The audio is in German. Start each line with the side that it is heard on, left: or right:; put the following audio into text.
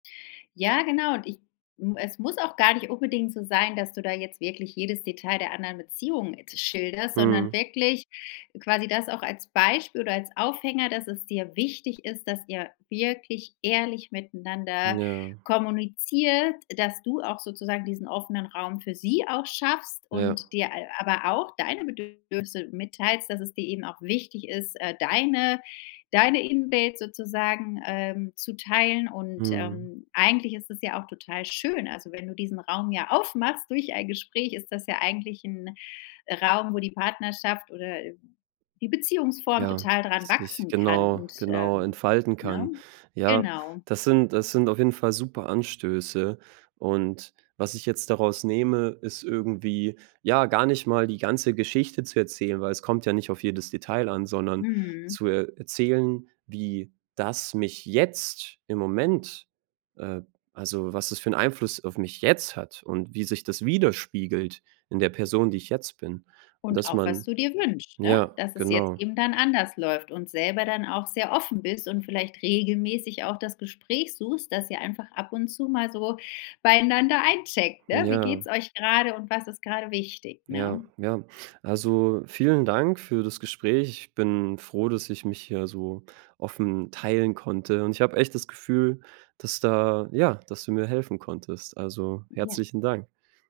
left: Ja, genau und ich m es muss auch gar nicht unbedingt so sein, dass du da jetzt wirklich jedes Detail der anderen Beziehung schilderst, sondern
right: Mhm.
left: wirklich quasi das auch als Beispiel oder als Aufhänger, dass es dir wichtig ist, dass ihr wirklich ehrlich miteinander
right: Ja.
left: kommuniziert, dass du auch sozusagen diesen offenen Raum für sie auch schaffst
right: Ja.
left: und dir al aber auch deine Bedürfnisse mitteilst, dass es dir eben auch wichtig ist, äh, deine deine Invade sozusagen, ähm, zu teilen. Und,
right: Mhm.
left: ähm, eigentlich ist es ja auch total schön. Also, wenn du diesen Raum ja aufmachst durch ein Gespräch, ist das ja eigentlich 'n Raum, wo die Partnerschaft oder, äh, die Beziehungsform
right: Ja,
left: total dran
right: das dich
left: wachsen kann
right: genau,
left: und,
right: genau
left: ähm,
right: entfalten
left: ne?
right: kann. Ja,
left: Genau.
right: das sind das sind auf jeden Fall super Anstöße und was ich jetzt daraus nehme, ist irgendwie, ja, gar nicht mal die ganze Geschichte zu erzählen, weil es kommt ja nicht auf jedes Detail an, sondern
left: Mhm.
right: zu er erzählen, wie das mich jetzt im Moment, äh also, was das für 'n Einfluss auf mich jetzt hat und wie sich das widerspiegelt in der Person, die ich jetzt bin.
left: Und
right: Dass
left: auch, was
right: man
left: du dir wünscht, ne?
right: ja,
left: Dass es jetzt
right: genau.
left: eben dann anders läuft. Und selber dann auch sehr offen bist und vielleicht regelmäßig auch das Gespräch suchst, dass ihr einfach ab und zu mal so beieinander eincheckt, ne? Wie geht's
right: Ja.
left: euch grade und was ist grade wichtig, ne?
right: Ja, ja. Also, vielen Dank für das Gespräch. Ich bin froh, dass ich mich hier so offen teilen konnte. Und ich habe echt das Gefühl, dass da ja, dass du mir helfen konntest. Also
left: Ja.
right: herzlichen Dank.